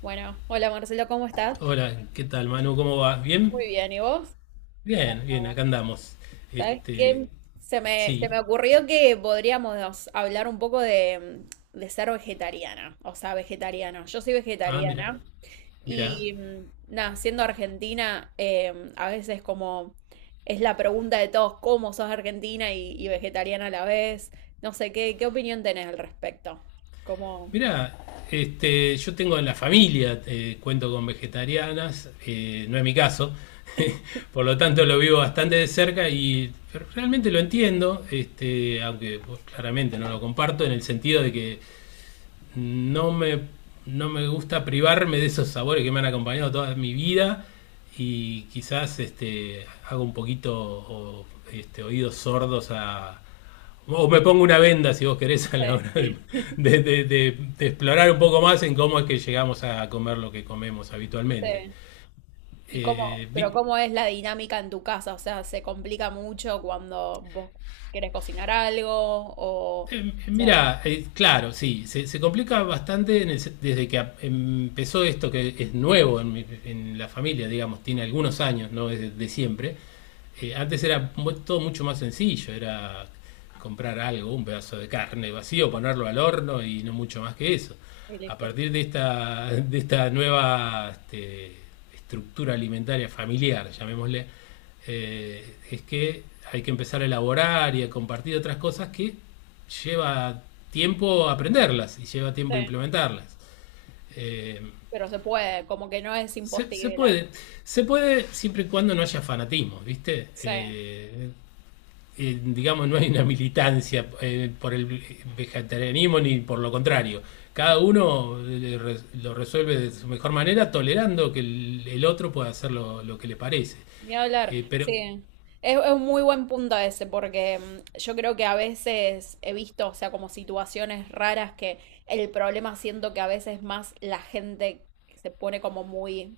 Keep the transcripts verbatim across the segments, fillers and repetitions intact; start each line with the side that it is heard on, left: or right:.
right: Bueno, hola Marcelo, ¿cómo estás?
left: Hola, ¿qué tal, Manu? ¿Cómo vas? ¿Bien?
right: Muy bien, ¿y vos?
left: Bien, bien,
right: Bravo.
left: acá andamos.
right: ¿Sabes
left: Este,
right: qué? Se me, se
left: sí.
right: me ocurrió que podríamos hablar un poco de, de ser vegetariana, o sea, vegetariano. Yo soy
left: Ah, mira,
right: vegetariana
left: mira,
right: y mm, nada, siendo argentina, eh, a veces como es la pregunta de todos, ¿cómo sos argentina y, y vegetariana a la vez? No sé, ¿qué, qué opinión tenés al respecto? Como...
left: mira. Este, yo tengo en la familia, eh, cuento con vegetarianas, eh, no es mi caso, por lo tanto lo vivo bastante de cerca y realmente lo entiendo, este, aunque pues, claramente no lo comparto en el sentido de que no me, no me gusta privarme de esos sabores que me han acompañado toda mi vida y quizás este, hago un poquito o, este, oídos sordos. A... O me pongo una venda, si vos querés, a la hora de,
right: Sí,
left: de- de- de- de explorar un poco más en cómo es que llegamos a comer lo que comemos habitualmente.
right: sí. ¿Y
left: Eh,
right: cómo, pero cómo es la dinámica en tu casa? O sea, ¿se complica mucho cuando vos querés cocinar algo o,
left: Eh,
right: o sea,
left: mira, eh, claro, sí, se, se complica bastante en el se- desde que ap- empezó esto que es nuevo en, mi- en la familia, digamos, tiene algunos años, no es de, de siempre, eh, antes era todo mucho más sencillo, era comprar algo, un pedazo de carne vacío, ponerlo al horno y no mucho más que eso.
right: y
left: A
right: listo.
left: partir de esta, de esta nueva este, estructura alimentaria familiar, llamémosle, eh, es que hay que empezar a elaborar y a compartir otras cosas que lleva tiempo aprenderlas y lleva tiempo
right: Sí,
left: implementarlas. Eh,
right: pero se puede, como que no es
left: se, se
right: imposible.
left: puede, se puede siempre y cuando no haya fanatismo, ¿viste?
right: Sí,
left: Eh, eh, digamos, no hay una militancia eh, por el vegetarianismo ni por lo contrario.
right: sí,
left: Cada uno eh, lo resuelve de su mejor manera, tolerando que el, el otro pueda hacer lo, lo que le parece.
right: ni hablar.
left: Eh, pero
right: Sí, es, es un muy buen punto ese porque mm, yo creo que a veces he visto, o sea, como situaciones raras que el problema siento que a veces más la gente se pone como muy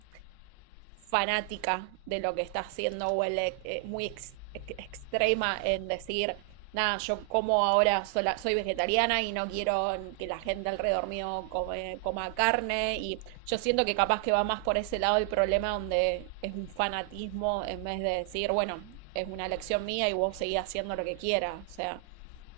right: fanática de lo que está haciendo o el, eh, muy ex- ex- extrema en decir, nada, yo como ahora sola- soy vegetariana y no quiero que la gente alrededor mío come- coma carne. Y yo siento que capaz que va más por ese lado el problema donde es un fanatismo en vez de decir, bueno, es una elección mía y vos seguís haciendo lo que quieras. O sea,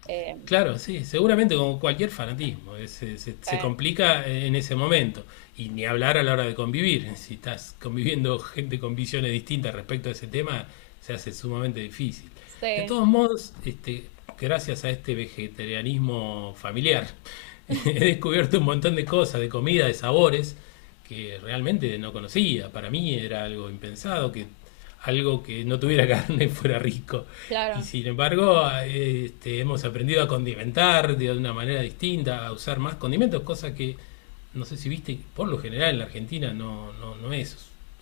right: eh,
left: Claro, sí, seguramente como cualquier fanatismo, es- se, se- se
right: eh,
left: complica eh, en ese momento. Y ni hablar a la hora de convivir. Si estás conviviendo gente con visiones distintas respecto a ese tema, se hace sumamente difícil. De
right: sí,
left: todos modos, este, gracias a este vegetarianismo familiar, he descubierto un montón de cosas, de comida, de sabores, que realmente no conocía. Para mí era algo impensado, que algo que no tuviera carne fuera rico. Y
right: claro.
left: sin embargo, este, hemos aprendido a condimentar de una manera distinta, a usar más condimentos, cosa que no sé si viste, por lo general en la Argentina no, no, no es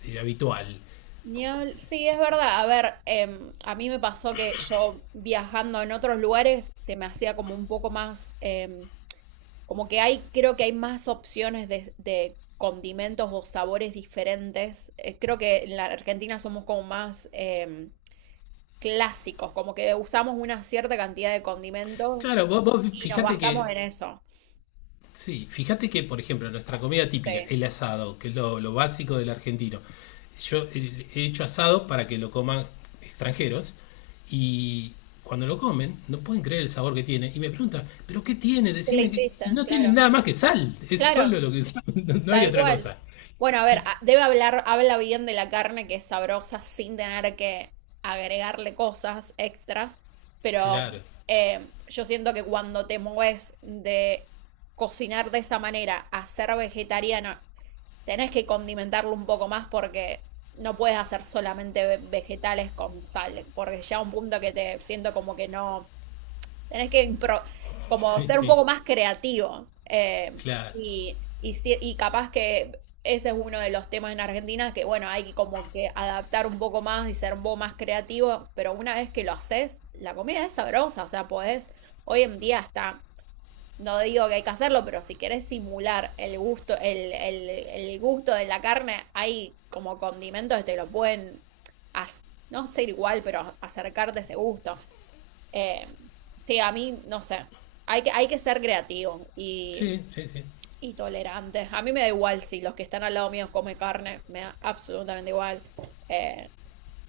left: eh, habitual.
right: Ni sí, es verdad. A ver, em, a mí me pasó que yo viajando en otros lugares se me hacía como un poco más, em, como que hay, creo que hay más opciones de, de condimentos o sabores diferentes. Eh, creo que en la Argentina somos como más em, clásicos, como que usamos una cierta cantidad de condimentos
left: Claro. vos, vos
right: y nos
left: fijate que
right: basamos en eso.
left: Sí, fíjate que, por ejemplo, nuestra comida típica,
right: Sí.
left: el asado, que es lo, lo básico del argentino. Yo eh, he hecho asado para que lo coman extranjeros y cuando lo comen no pueden creer el sabor que tiene y me preguntan, ¿pero qué tiene?
right: ¿Qué le
left: Decime, qué-".
right: hiciste?
left: Y no tienen
right: Claro.
left: nada más que sal, es
right: Claro,
left: solo lo que usan, no no hay
right: tal
left: otra
right: cual.
left: cosa.
right: Bueno, a ver,
left: Cl-
right: a- debe hablar, habla bien de la carne que es sabrosa sin tener que agregarle cosas extras, pero
left: claro,
right: eh, yo siento que cuando te mueves de cocinar de esa manera a ser vegetariano, tenés que condimentarlo un poco más porque no puedes hacer solamente ve- vegetales con sal, porque ya un punto que te siento como que no tenés que impro- como
left: sí,
right: ser un
left: sí,
right: poco más creativo. eh,
left: claro,
right: y, y, si- y capaz que ese es uno de los temas en Argentina que, bueno, hay que como que adaptar un poco más y ser un poco más creativo, pero una vez que lo haces, la comida es sabrosa, o sea, podés, hoy en día está, no digo que hay que hacerlo, pero si querés simular el gusto, el, el, el gusto de la carne, hay como condimentos que te lo pueden, hac- no ser igual, pero acercarte a ese gusto. Eh, sí, a mí, no sé, hay que, hay que ser creativo y,
left: sí, sí, sí.
right: y tolerante. A mí me da igual si los que están al lado mío comen carne, me da absolutamente igual. Eh,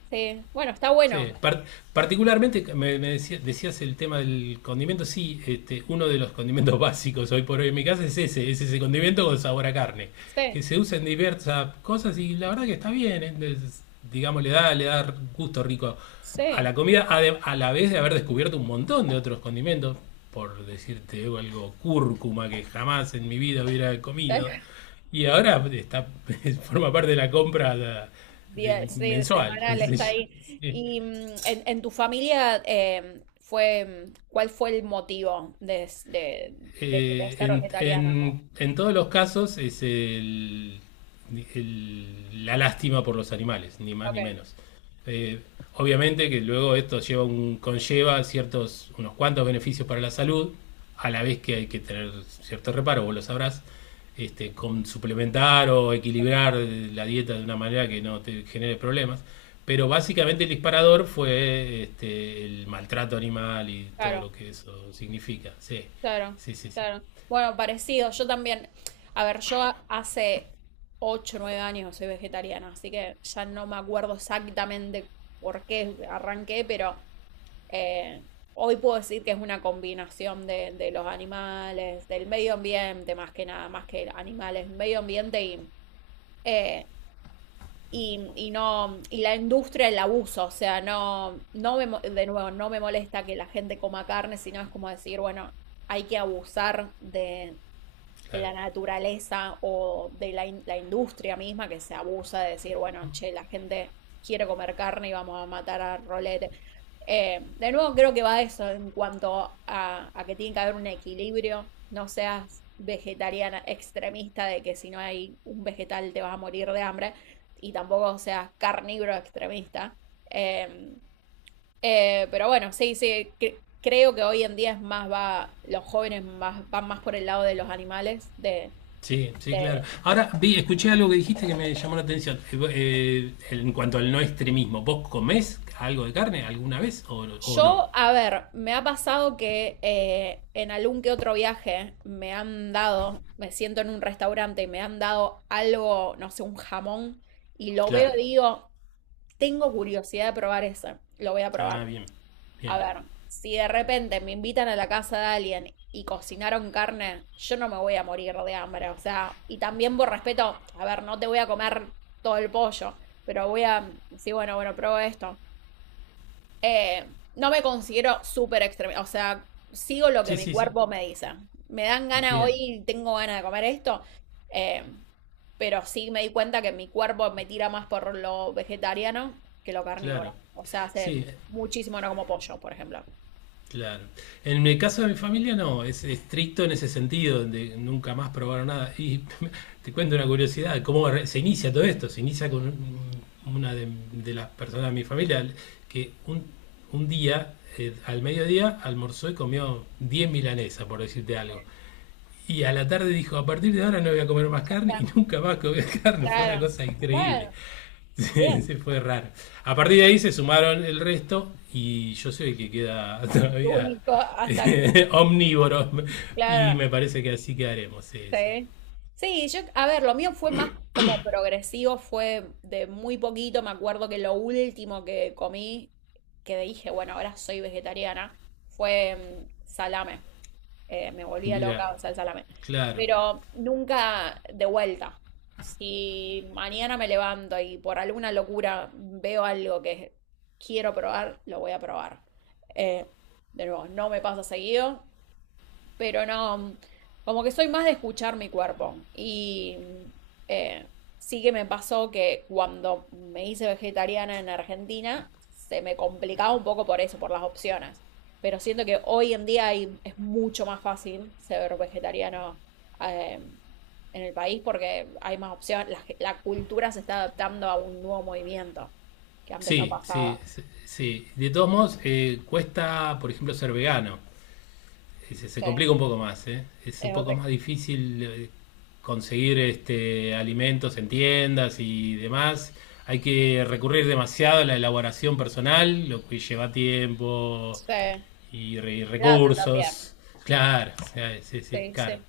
right: sí, bueno, está
left: Sí,
right: bueno.
left: par- particularmente me, me decía- decías el tema del condimento, sí, este, uno de los condimentos básicos hoy por hoy en mi casa es ese, es ese condimento con sabor a carne, que
right: Sí,
left: se usa en diversas cosas y la verdad que está bien, ¿eh? Es- digamos, le da, le da gusto rico a
right: sí.
left: la comida, ade- a la vez de haber descubierto un montón de otros condimentos, por decirte algo, cúrcuma que jamás en mi vida hubiera comido, y ahora está, forma parte de la compra de- de
right: Diez, sí,
left: mensual.
right: semanal está ahí.
left: Sí.
right: Y mm, en, en tu familia eh, fue, mm, ¿cuál fue el motivo de, de, de que te
left: Eh,
right: hacer
left: en,
right: vegetariano?
left: en- en todos los casos es el- el- la lástima por los animales, ni más
right: Ok,
left: ni menos. Eh, Obviamente que luego esto lleva un, conlleva ciertos, unos cuantos beneficios para la salud, a la vez que hay que tener cierto reparo, vos lo sabrás, este, con suplementar o equilibrar eh, la dieta de una manera que no te genere problemas. Pero básicamente el disparador fue este, el maltrato animal y todo
right: claro.
left: lo que eso significa. Sí.
right: Claro,
left: Sí, sí, sí,
right: claro. Bueno, parecido. Yo también. A ver, yo a- hace ocho, nueve años soy vegetariana, así que ya no me acuerdo exactamente por qué arranqué, pero eh, hoy puedo decir que es una combinación de, de los animales, del medio ambiente, más que nada, más que animales, medio ambiente y, eh, y, y no, y la industria del abuso, o sea, no, no me, mo- de nuevo, no me molesta que la gente coma carne, sino es como decir, bueno, hay que abusar de, de
left: claro.
right: la naturaleza o de la, in- la industria misma que se abusa de decir, bueno, che, la gente quiere comer carne y vamos a matar a rolete. Eh, de nuevo, creo que va a eso en cuanto a, a que tiene que haber un equilibrio. No seas vegetariana extremista de que si no hay un vegetal te vas a morir de hambre y tampoco seas carnívoro extremista. Eh, eh, pero bueno, sí, sí, cre- creo que hoy en día es más, va, los jóvenes más, van más por el lado de los animales, de,
left: Sí, sí, claro.
right: de-
left: Ahora vi, escuché algo que dijiste que me llamó la atención. Eh, vo- eh, en cuanto al no extremismo, ¿vos comés algo de carne alguna vez o, o no?
right: yo, a ver, me ha pasado que eh, en algún que otro viaje me han dado, me siento en un restaurante y me han dado algo, no sé, un jamón, y lo veo
left: Claro.
right: y digo, tengo curiosidad de probar eso, lo voy a
left: Ah,
right: probar.
left: bien,
right: A
left: bien.
right: ver, si de repente me invitan a la casa de alguien y cocinaron carne, yo no me voy a morir de hambre. O sea, y también por respeto, a ver, no te voy a comer todo el pollo, pero voy a decir, bueno, bueno, pruebo esto. Eh, no me considero súper extremista. O sea, sigo lo que
left: Sí,
right: mi
left: sí, sí.
right: cuerpo me dice. Me dan ganas
left: Bien,
right: hoy, tengo ganas de comer esto. eh, pero sí me di cuenta que mi cuerpo me tira más por lo vegetariano que lo
left: claro.
right: carnívoro. O sea, hace
left: Sí,
right: muchísimo no como pollo, por ejemplo.
left: claro. En el caso de mi familia no, es estricto en ese sentido, donde nunca más probaron nada. Y te cuento una curiosidad, cómo re- se inicia todo esto. Se inicia con un- una de, de las personas de mi familia que un, un día, eh, al mediodía, almorzó y comió diez milanesas, por decirte algo. Y a la tarde dijo, a partir de ahora no voy a comer más carne y
right: Hasta-
left: nunca más comió carne. Fue una
right: claro.
left: cosa increíble.
right: Bueno, bien.
left: Sí, se fue raro. A partir de ahí se sumaron el resto y yo soy el que queda todavía
right: Único hasta,
left: eh, omnívoro y
right: claro,
left: me parece que así quedaremos. Sí, sí.
right: sí. Sí, yo, a ver, lo mío fue más como progresivo, fue de muy poquito. Me acuerdo que lo último que comí, que dije, bueno, ahora soy vegetariana, fue mm, salame. eh, me volvía
left: Mira,
right: loca, salsa salame.
left: claro.
right: Pero nunca de vuelta. Si mañana me levanto y por alguna locura veo algo que quiero probar, lo voy a probar. Eh, de nuevo, no me pasa seguido, pero no, como que soy más de escuchar mi cuerpo. Y eh, sí que me pasó que cuando me hice vegetariana en Argentina, se me complicaba un poco por eso, por las opciones. Pero siento que hoy en día hay- es mucho más fácil ser vegetariano eh, en el país porque hay más opciones. La, ge- la cultura se está adaptando a un nuevo movimiento que antes no
left: Sí, sí,
right: pasaba.
left: sí. Sí. De todos modos, eh, cuesta, por ejemplo, ser vegano. Sí, Se, se
right: Sí,
left: complica un poco más, ¿eh? Es un
right: es
left: poco
right: otra.
left: más difícil eh, conseguir este, alimentos en tiendas y demás. Hay que recurrir demasiado a la elaboración personal, lo que lleva tiempo
right: Sí,
left: y, re- y
right: plata también.
left: recursos. Claro, o sea, sí, sí,
right: Sí,
left: caro.
right: sí.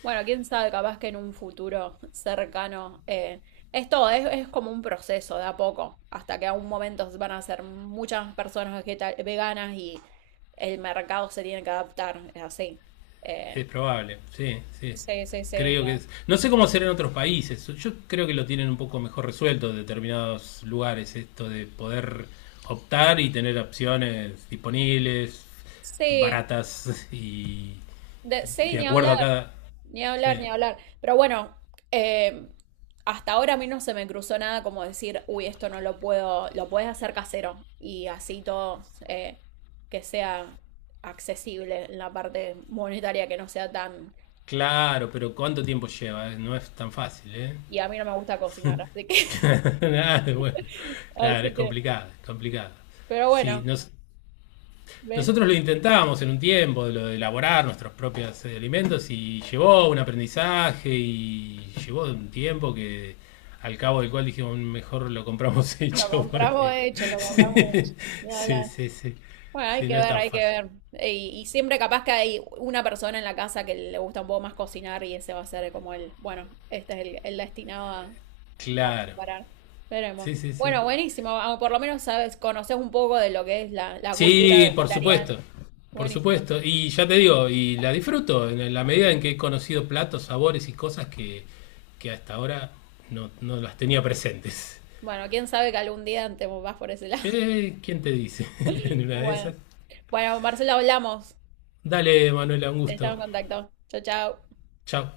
right: Bueno, quién sabe, capaz que en un futuro cercano. eh, esto es, es como un proceso de a poco, hasta que a un momento van a ser muchas más personas vegeta- veganas y el mercado se tiene que adaptar, es así. Eh,
left: Es probable, sí, sí.
right: sí, sí, sí. Ni
left: Creo que
right: hab-
left: es. No sé cómo será en otros países. Yo creo que lo tienen un poco mejor resuelto en determinados lugares, esto de poder optar y tener opciones disponibles,
right: sí,
left: baratas y, y
right: de, sí,
left: de
right: ni
left: acuerdo a
right: hablar.
left: cada.
right: Ni hablar,
left: Sí.
right: ni hablar. Pero bueno, eh, hasta ahora a mí no se me cruzó nada como decir, uy, esto no lo puedo, lo puedes hacer casero y así todo eh, que sea accesible en la parte monetaria, que no sea tan...
left: Claro, pero ¿cuánto tiempo lleva? ¿Eh? No es tan fácil, ¿eh?
right: Y a mí no me gusta cocinar, así que...
left: Claro, bueno. Claro,
right: Así
left: es
right: que,
left: complicado, es complicado.
right: pero
left: Sí,
right: bueno,
left: no,
right: ¿ves?
left: nosotros lo intentábamos en un tiempo, de lo de elaborar nuestros propios eh, alimentos y llevó un aprendizaje y llevó un tiempo que al cabo del cual dijimos mejor lo compramos
right: Lo
left: hecho
right: compramos
left: porque
right: hecho, lo
left: sí,
right: compramos hecho. Ni
left: sí,
right: hablar.
left: sí, sí,
right: Bueno, hay
left: sí,
right: que
left: no es
right: ver,
left: tan
right: hay que
left: fácil.
right: ver. Eh, Y, y siempre capaz que hay una persona en la casa que le gusta un poco más cocinar y ese va a ser como el, bueno, este es el, el destinado a, a
left: Claro,
right: preparar. Veremos.
left: sí, sí, sí.
right: Bueno, buenísimo. Ah, por lo menos sabes, conoces un poco de lo que es la, la cultura
left: Sí, por
right: vegetariana.
left: supuesto, por
right: Buenísimo.
left: supuesto. Y ya te digo, y la disfruto en la medida en que he conocido platos, sabores y cosas que, que hasta ahora no, no las tenía presentes.
right: Bueno, quién sabe que algún día te vas por ese lado.
left: Eh, ¿quién te dice? En una de
right: Bueno,
left: esas.
right: bueno, Marcelo, hablamos.
left: Dale, Manuela, un
right: Estamos
left: gusto.
right: en contacto. Chao, chao.
left: Chao.